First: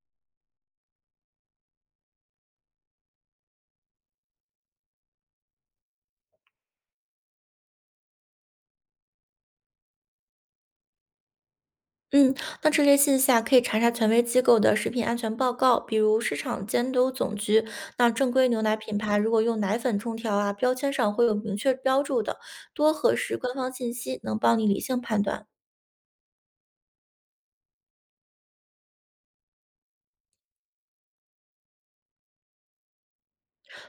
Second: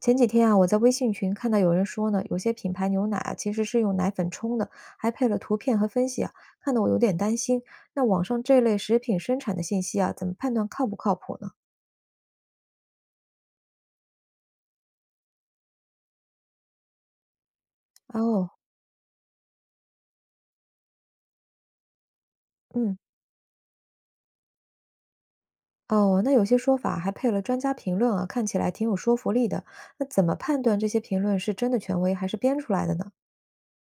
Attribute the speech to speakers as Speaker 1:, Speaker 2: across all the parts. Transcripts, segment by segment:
Speaker 1: 前几天啊，我在微信群看到有人说呢，有些品牌牛奶啊其实是用奶粉冲的，还配了图片和分析啊，看得我有点担心。那网上这类食品生产的信息啊，怎么判断靠不靠谱呢？
Speaker 2: 嗯，那这类信息啊，可以查查权威机构的食品安全报告，比如市场监督总局。那正规
Speaker 1: 哦。
Speaker 2: 牛奶品牌如果用奶粉冲调啊，标签上会有明确标注的，多
Speaker 1: 嗯。
Speaker 2: 核实官方信息，能帮你理性判断。
Speaker 1: 哦，那有些说法还配了专家评论啊，看起来挺有说服力的。那怎么判断这些评论是真的权威还是编出来的呢？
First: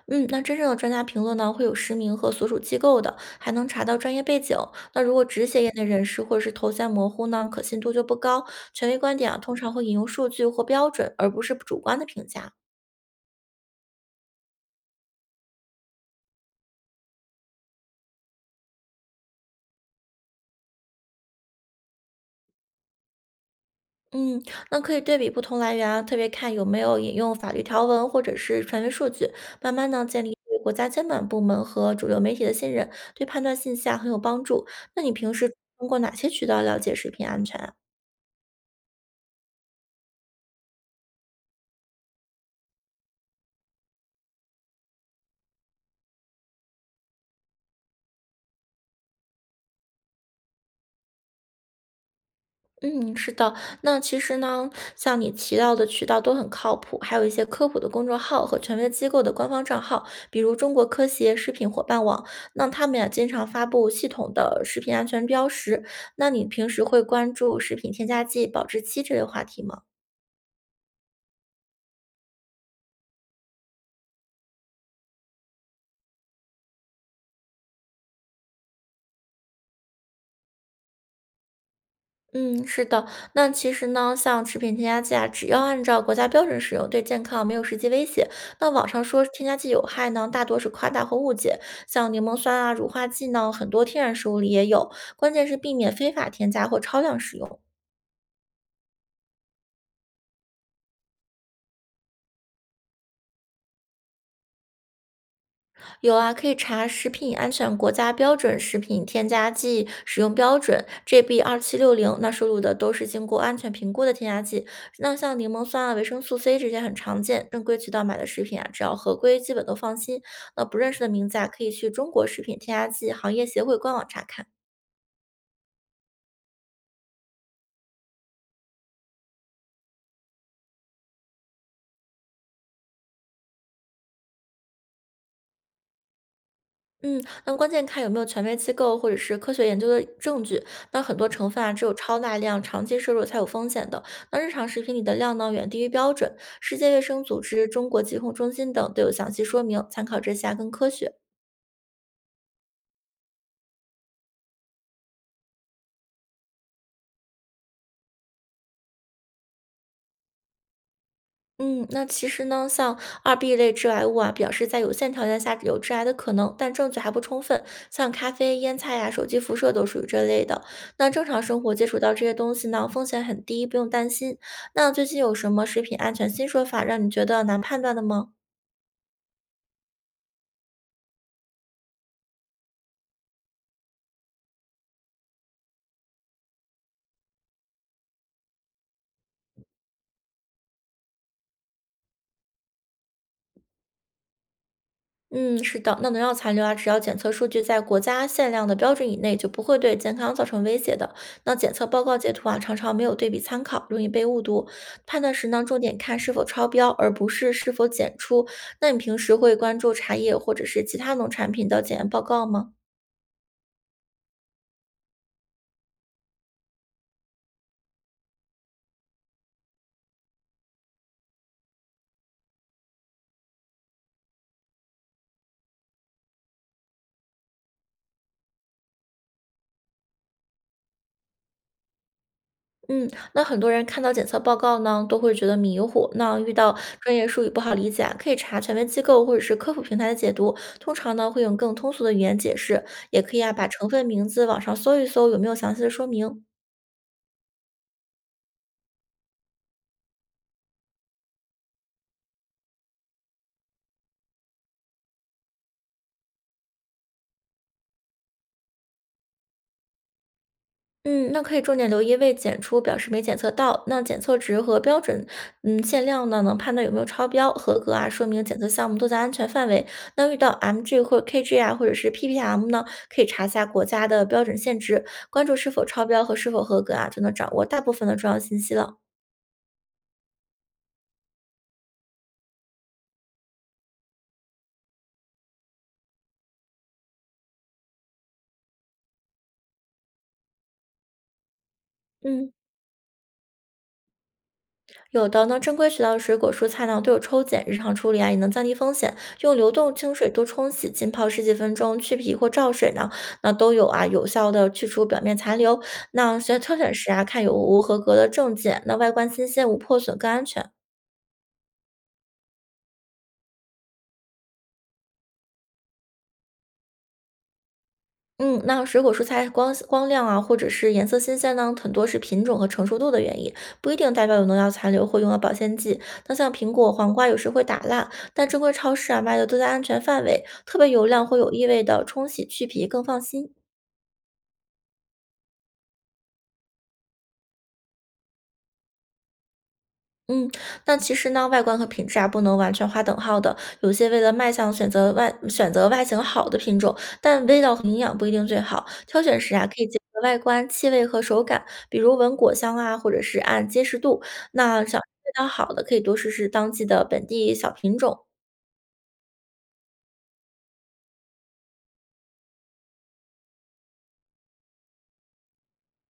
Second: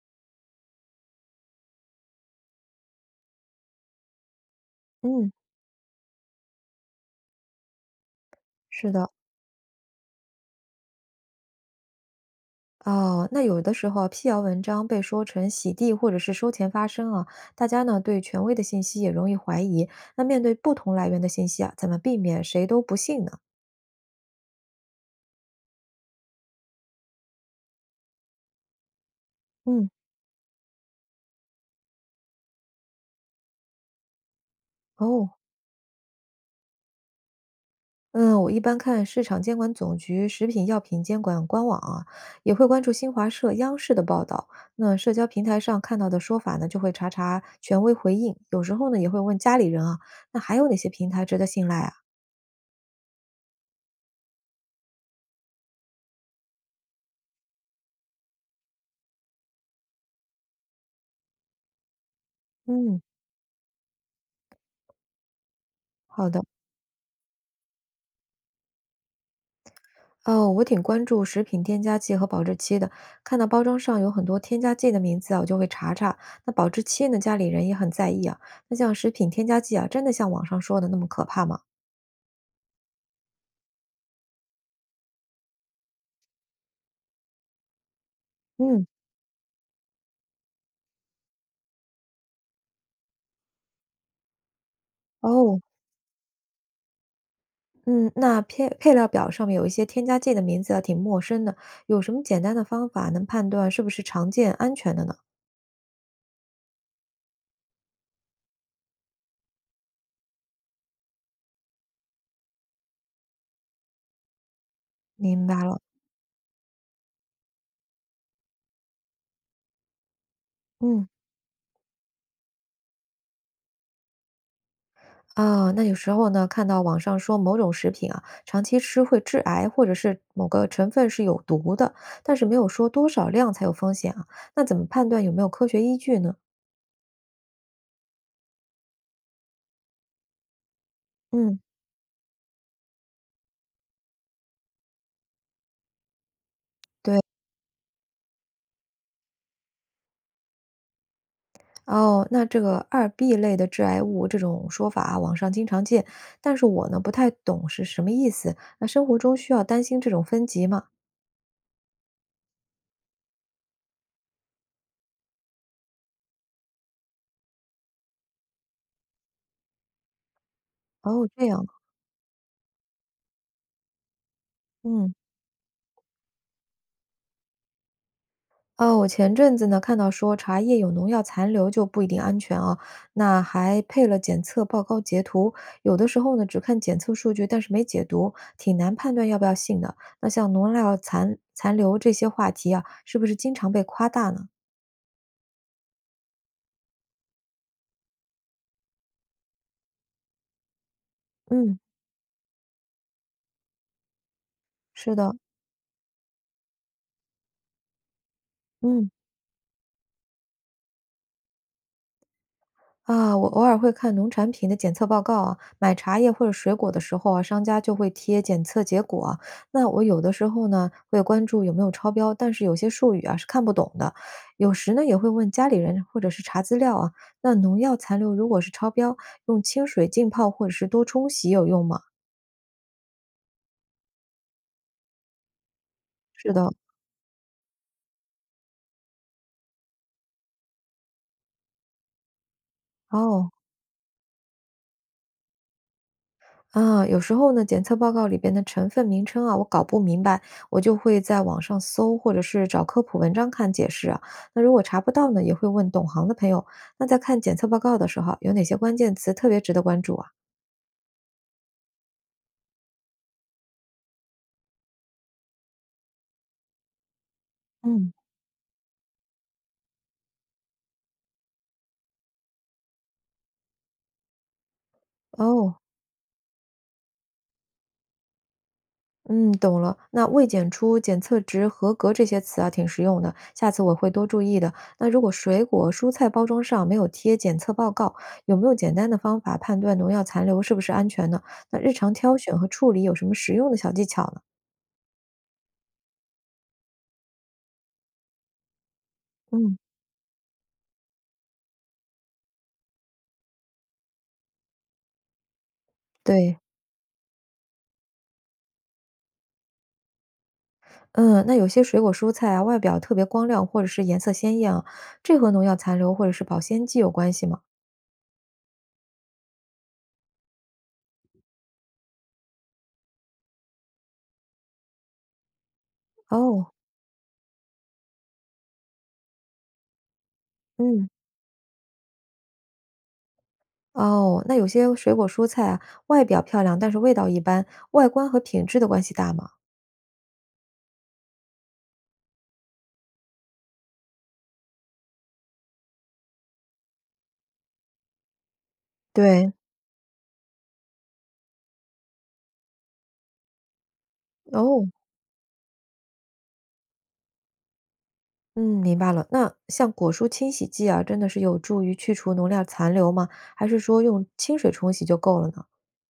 Speaker 2: 嗯，那真正的专家评论呢，会有实名和所属机构的，还能查到专业背景。那如果
Speaker 1: 嗯，
Speaker 2: 只写业内人士或者是头像模糊呢，可信度就不高。权
Speaker 1: 是
Speaker 2: 威
Speaker 1: 的。
Speaker 2: 观点啊，通常会引用数据或标准，而不是主观的评价。
Speaker 1: 哦，那有的时候辟谣文章被说成洗地或者是收钱发声啊，大家呢对权威的信息也容易怀疑。那面对不同来源的信息啊，怎么避免谁都不信呢？
Speaker 2: 嗯，那可以对比不同来源啊，特别看有没有引用法律条文或者是权威数据，慢
Speaker 1: 嗯。
Speaker 2: 慢呢建立对国家监管部门和主流媒体的信任，对判断信息啊很有帮助。那你平
Speaker 1: 哦，
Speaker 2: 时通过哪些渠道了解食品安全啊？
Speaker 1: 嗯，我一般看市场监管总局食品药品监管官网啊，也会关注新华社、央视的报道。那社交平台上看到的说法呢，就会查查权威回应，有时候呢也会问家里人啊。那还有哪些平台值得信赖啊？
Speaker 2: 嗯，是的。那其实呢，像你提到的渠道都很靠谱，还有一些科普的公众号和权威机构的官方账号，比如中国科协食品伙伴网，那他们
Speaker 1: 嗯，
Speaker 2: 也经常发布系统的食品安全标识。
Speaker 1: 好
Speaker 2: 那
Speaker 1: 的。
Speaker 2: 你平时会关注食品添加剂、保质期这类话题吗？
Speaker 1: 哦，我挺关注食品添加剂和保质期的，看到包装上有很多添加剂的名字啊，我就会查查。那保质期呢，家里人也很在意啊。那像食品添加剂啊，真的像网上说的那么可怕吗？
Speaker 2: 嗯，是的。那其实呢，像食品添加剂啊，只要按照国家标准使用，对健康没有实际威胁。那
Speaker 1: 嗯。
Speaker 2: 网上说添加剂有害呢，大多是夸大和误解。像柠檬酸啊、乳化剂呢，很多天然食物里也有。关键是
Speaker 1: 哦，
Speaker 2: 避免非法添加或超量使用。
Speaker 1: 嗯，那配料表上面有一些添加剂的名字啊，挺陌生的，有什么简单的方法能判断是不是常见、安全的呢？
Speaker 2: 有啊，可以查食品安全国家标准、食品添加剂使用标准 GB 2760，那收录的都是经过安全评估的添加剂。那像
Speaker 1: 明
Speaker 2: 柠
Speaker 1: 白
Speaker 2: 檬
Speaker 1: 了。
Speaker 2: 酸啊、维生素 C 这些很常见，正规渠道买的食品啊，只要合规，基本都放心。那不认识
Speaker 1: 嗯。
Speaker 2: 的名字啊，可以去中国食品添加剂行业协会官网查看。
Speaker 1: 啊，那有时候呢，看到网上说某种食品啊，长期吃会致癌，或者是某个成分是有毒的，但是没有说多少量才有风险啊，那怎么判断有没有科学依据呢？
Speaker 2: 嗯，那关键看有没有权威机构或者是科学研究的证据。那很多成
Speaker 1: 嗯，
Speaker 2: 分啊，只有超大量、长期摄入才有风险的。那日常食品里的量呢，远低于标准。世界卫
Speaker 1: 对。
Speaker 2: 生组织、中国疾控中心等都有详细说明，参考之下更科学。
Speaker 1: 哦，那这个二 B 类的致癌物这种说法啊，网上经常见，但是我呢不太懂是什么意思，那生活中需要担心这种分级吗？
Speaker 2: 嗯，那其实呢，像二 B 类致癌物啊，表示在有限条件下有致癌的可能，但证据还不充分。像咖啡、烟菜呀、手机辐射都属于这类的。那正
Speaker 1: 哦，
Speaker 2: 常
Speaker 1: 这
Speaker 2: 生
Speaker 1: 样。
Speaker 2: 活接触到这些东西呢，风险很低，不用担心。那最
Speaker 1: 嗯。
Speaker 2: 近有什么食品安全新说法，让你觉得难判断的吗？
Speaker 1: 哦，我前阵子呢看到说茶叶有农药残留就不一定安全啊，那还配了检测报告截图，有的时候呢只看检测数据，但是没解读，挺难判断要不要信的。那像农药残留这些话题啊，是不是经常被夸大呢？
Speaker 2: 嗯，是的，那农药残留啊，只要检测数据在国家限量的标准以内，就不会对健康造成威胁的。那检
Speaker 1: 嗯，
Speaker 2: 测报告截图啊，常常没有对比参考，容易被误读。
Speaker 1: 是
Speaker 2: 判断
Speaker 1: 的。
Speaker 2: 时呢，重点看是否超标，而不是是否检出。那你
Speaker 1: 嗯。
Speaker 2: 平时会关注茶叶或者是其他农产品的检验报告吗？
Speaker 1: 啊，我偶尔会看农产品的检测报告啊，买茶叶或者水果的时候啊，商家就会贴检测结果啊。那我有的时候呢，会关注有没有超标，但是有些术语啊是看不懂的。有时呢，也会问家里人或者是查资料啊。那农药残留如果是超标，用清水浸泡或者是多冲洗有用吗？
Speaker 2: 嗯，那很多人看到检测报告呢，都会觉得迷糊。那
Speaker 1: 是
Speaker 2: 遇
Speaker 1: 的。
Speaker 2: 到专业术语不好理解啊，可以查权威机构或者是科普平台的解读，通常呢会用更通俗的语言解释，也可以
Speaker 1: 哦。
Speaker 2: 啊把成分名字网上搜一搜，有没有详细的说明。
Speaker 1: 啊，有时候呢，检测报告里边的成分名称啊，我搞不明白，我就会在网上搜，或者是找科普文章看解释啊。那如果查不到呢，也会问懂行的朋友。那在看检测报告的时候啊有哪些关键词特别值得关注啊？
Speaker 2: 嗯，那可以重点留意未检出，表示没检测到。那检测值和标准，嗯，限量呢，能判断有没有超标合格啊，
Speaker 1: 嗯。
Speaker 2: 说明检测项目都在安全范围。那遇到 MG 或 KG 啊，或者是 ppm 呢，可以查下国家的标准限值，关注是
Speaker 1: 哦，
Speaker 2: 否超标和是否合格啊，就能掌握大部分的重要信息了。
Speaker 1: 嗯，懂了。那未检出、检测值、合格这些词啊，挺实用的，下次我会多注意的。那如果水果、蔬菜包装上没有贴检测报告，有没有简单的方法判断农药残留是不是安全呢？那日常挑
Speaker 2: 嗯。
Speaker 1: 选和处理有什么实用的小技巧呢？
Speaker 2: 有的呢，正规渠道的水果蔬菜呢都有抽检，日常处理啊也能降低风险。用流
Speaker 1: 嗯，
Speaker 2: 动清水多冲洗、浸泡十几分钟，去皮或照水呢，那都有啊有效的去除表面残留。那
Speaker 1: 对。
Speaker 2: 选挑选时啊，看有无合格的证件，那外观新鲜无破损更安全。
Speaker 1: 嗯，那有些水果蔬菜啊，外表特别光亮或者是颜色鲜艳啊，这和农药残留或者是保鲜剂有关系吗？
Speaker 2: 嗯，那水果蔬菜光光亮啊，或者是颜色新鲜呢，很多是品种和成熟度的原因，不一定代表有农药残留或用了保鲜剂。那像
Speaker 1: 哦。
Speaker 2: 苹果、黄瓜有时会打蜡，但正规超市啊卖的都在安全范围，特别
Speaker 1: 嗯。
Speaker 2: 油亮或有异味的，冲洗去皮更放心。
Speaker 1: 哦，那有些水果蔬菜啊，外表漂亮，但是味道一般，外观和品质的关系大吗？
Speaker 2: 嗯，那其实呢，外观和品质啊，不能完全划等号的。有些为了卖相，选择外形好的品种，但味道和营养不一定最好。挑选
Speaker 1: 对。
Speaker 2: 时啊，可以结合外观、气味和手感，比如闻果香啊，或者是按结实度。那
Speaker 1: 哦，
Speaker 2: 想吃味道好的，可以多试试当季的本地小品种，
Speaker 1: 嗯，明白了。那像果蔬清洗剂啊，真的是有助于去除农药残留吗？还是说用清水冲洗就够了呢？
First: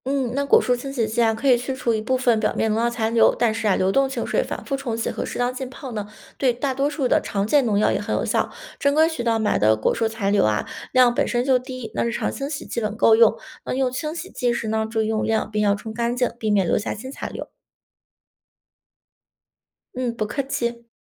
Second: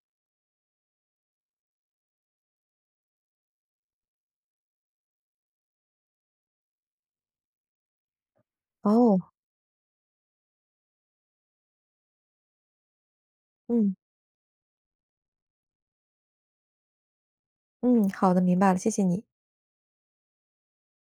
Speaker 2: 嗯，那果蔬清洗剂啊，可以去除一部分表面农药残留，但是啊，流动清水反复冲洗和适当浸泡呢，对大多数的常见农药也很有效。正规
Speaker 1: 哦，
Speaker 2: 渠道买的果蔬残留啊，量本身就低，那日常清洗基本够用。那用
Speaker 1: 嗯
Speaker 2: 清洗剂时呢，注意用量，并要冲干净，避免留下新残留。
Speaker 1: 嗯，好的，明白了，谢谢你。
Speaker 2: 嗯，不客气。